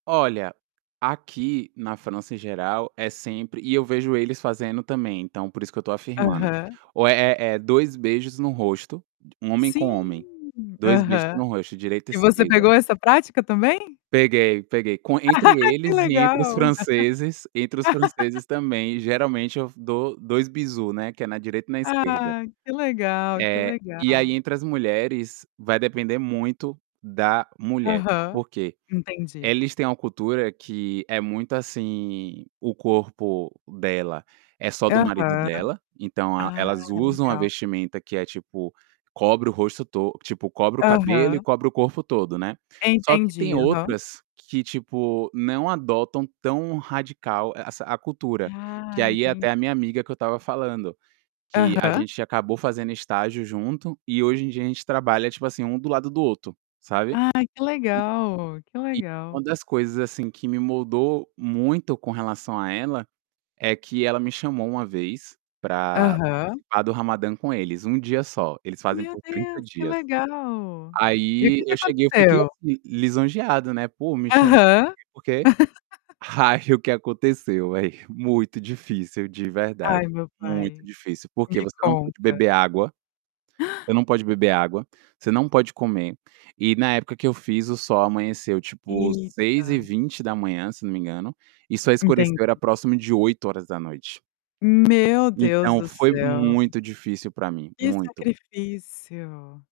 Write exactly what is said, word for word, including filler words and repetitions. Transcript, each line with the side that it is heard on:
right: Olha, aqui na França em geral é sempre e eu vejo eles fazendo também, então por isso que eu estou afirmando,
left: Aham.
right: ou é é dois beijos no rosto, homem com homem,
left: Sim,
right: dois beijos
left: aham.
right: no rosto direita e
left: E você
right: esquerda.
left: pegou essa prática também?
right: Peguei, peguei, com entre
left: Que
right: eles e entre os
left: legal!
right: franceses entre os franceses também, geralmente eu dou dois bisous, né, que é na direita e na esquerda.
left: Ah, que legal! Que
right: É, e aí
left: legal!
right: entre as mulheres vai depender muito da mulher.
left: Aham.
right: Por quê?
left: Entendi.
right: Eles têm uma cultura que é muito, assim, o corpo dela é só do marido
left: Aham.
right: dela, então a
left: Ah,
right: elas usam a
left: legal.
right: vestimenta que é tipo, cobre o rosto to tipo, cobre o cabelo e
left: Aham.
right: cobre o corpo todo, né. Só que tem
left: Entendi, aham.
right: outras que, tipo, não adotam tão radical essa a cultura, que
left: Ah,
right: aí é
left: entendi.
right: até a minha amiga que eu estava falando, que a
left: Aham.
right: gente acabou fazendo estágio junto e hoje em dia a gente trabalha tipo assim, um do lado do outro, sabe.
left: Ah, que
right: E
left: legal! Que
right: e uma
left: legal!
right: das coisas, assim, que me moldou muito com relação a ela, é que ela me chamou uma vez para
left: Aham.
right: participar do Ramadan com eles, um dia só, eles fazem
left: Meu
right: por trinta
left: Deus, que
right: dias.
left: legal! E o
right: Aí
left: que que
right: eu cheguei eu fiquei
left: aconteceu?
right: assim, lisonjeado né, pô me chamo,
left: Aham.
right: por quê Ai o que aconteceu, velho muito difícil de verdade,
left: Ai, meu
right: muito
left: pai!
right: difícil porque
left: Me
right: você não pode
left: conta.
right: beber água você não pode beber água, você não pode comer e na época que eu fiz, o sol amanheceu tipo, seis e
left: Eita!
right: vinte da manhã se eu não me engano, e só escureceu era
left: Entendi.
right: próximo de oito horas da noite.
left: Meu Deus
right: Então
left: do
right: foi
left: céu!
right: muito difícil para mim,
left: Que
right: muito.
left: sacrifício.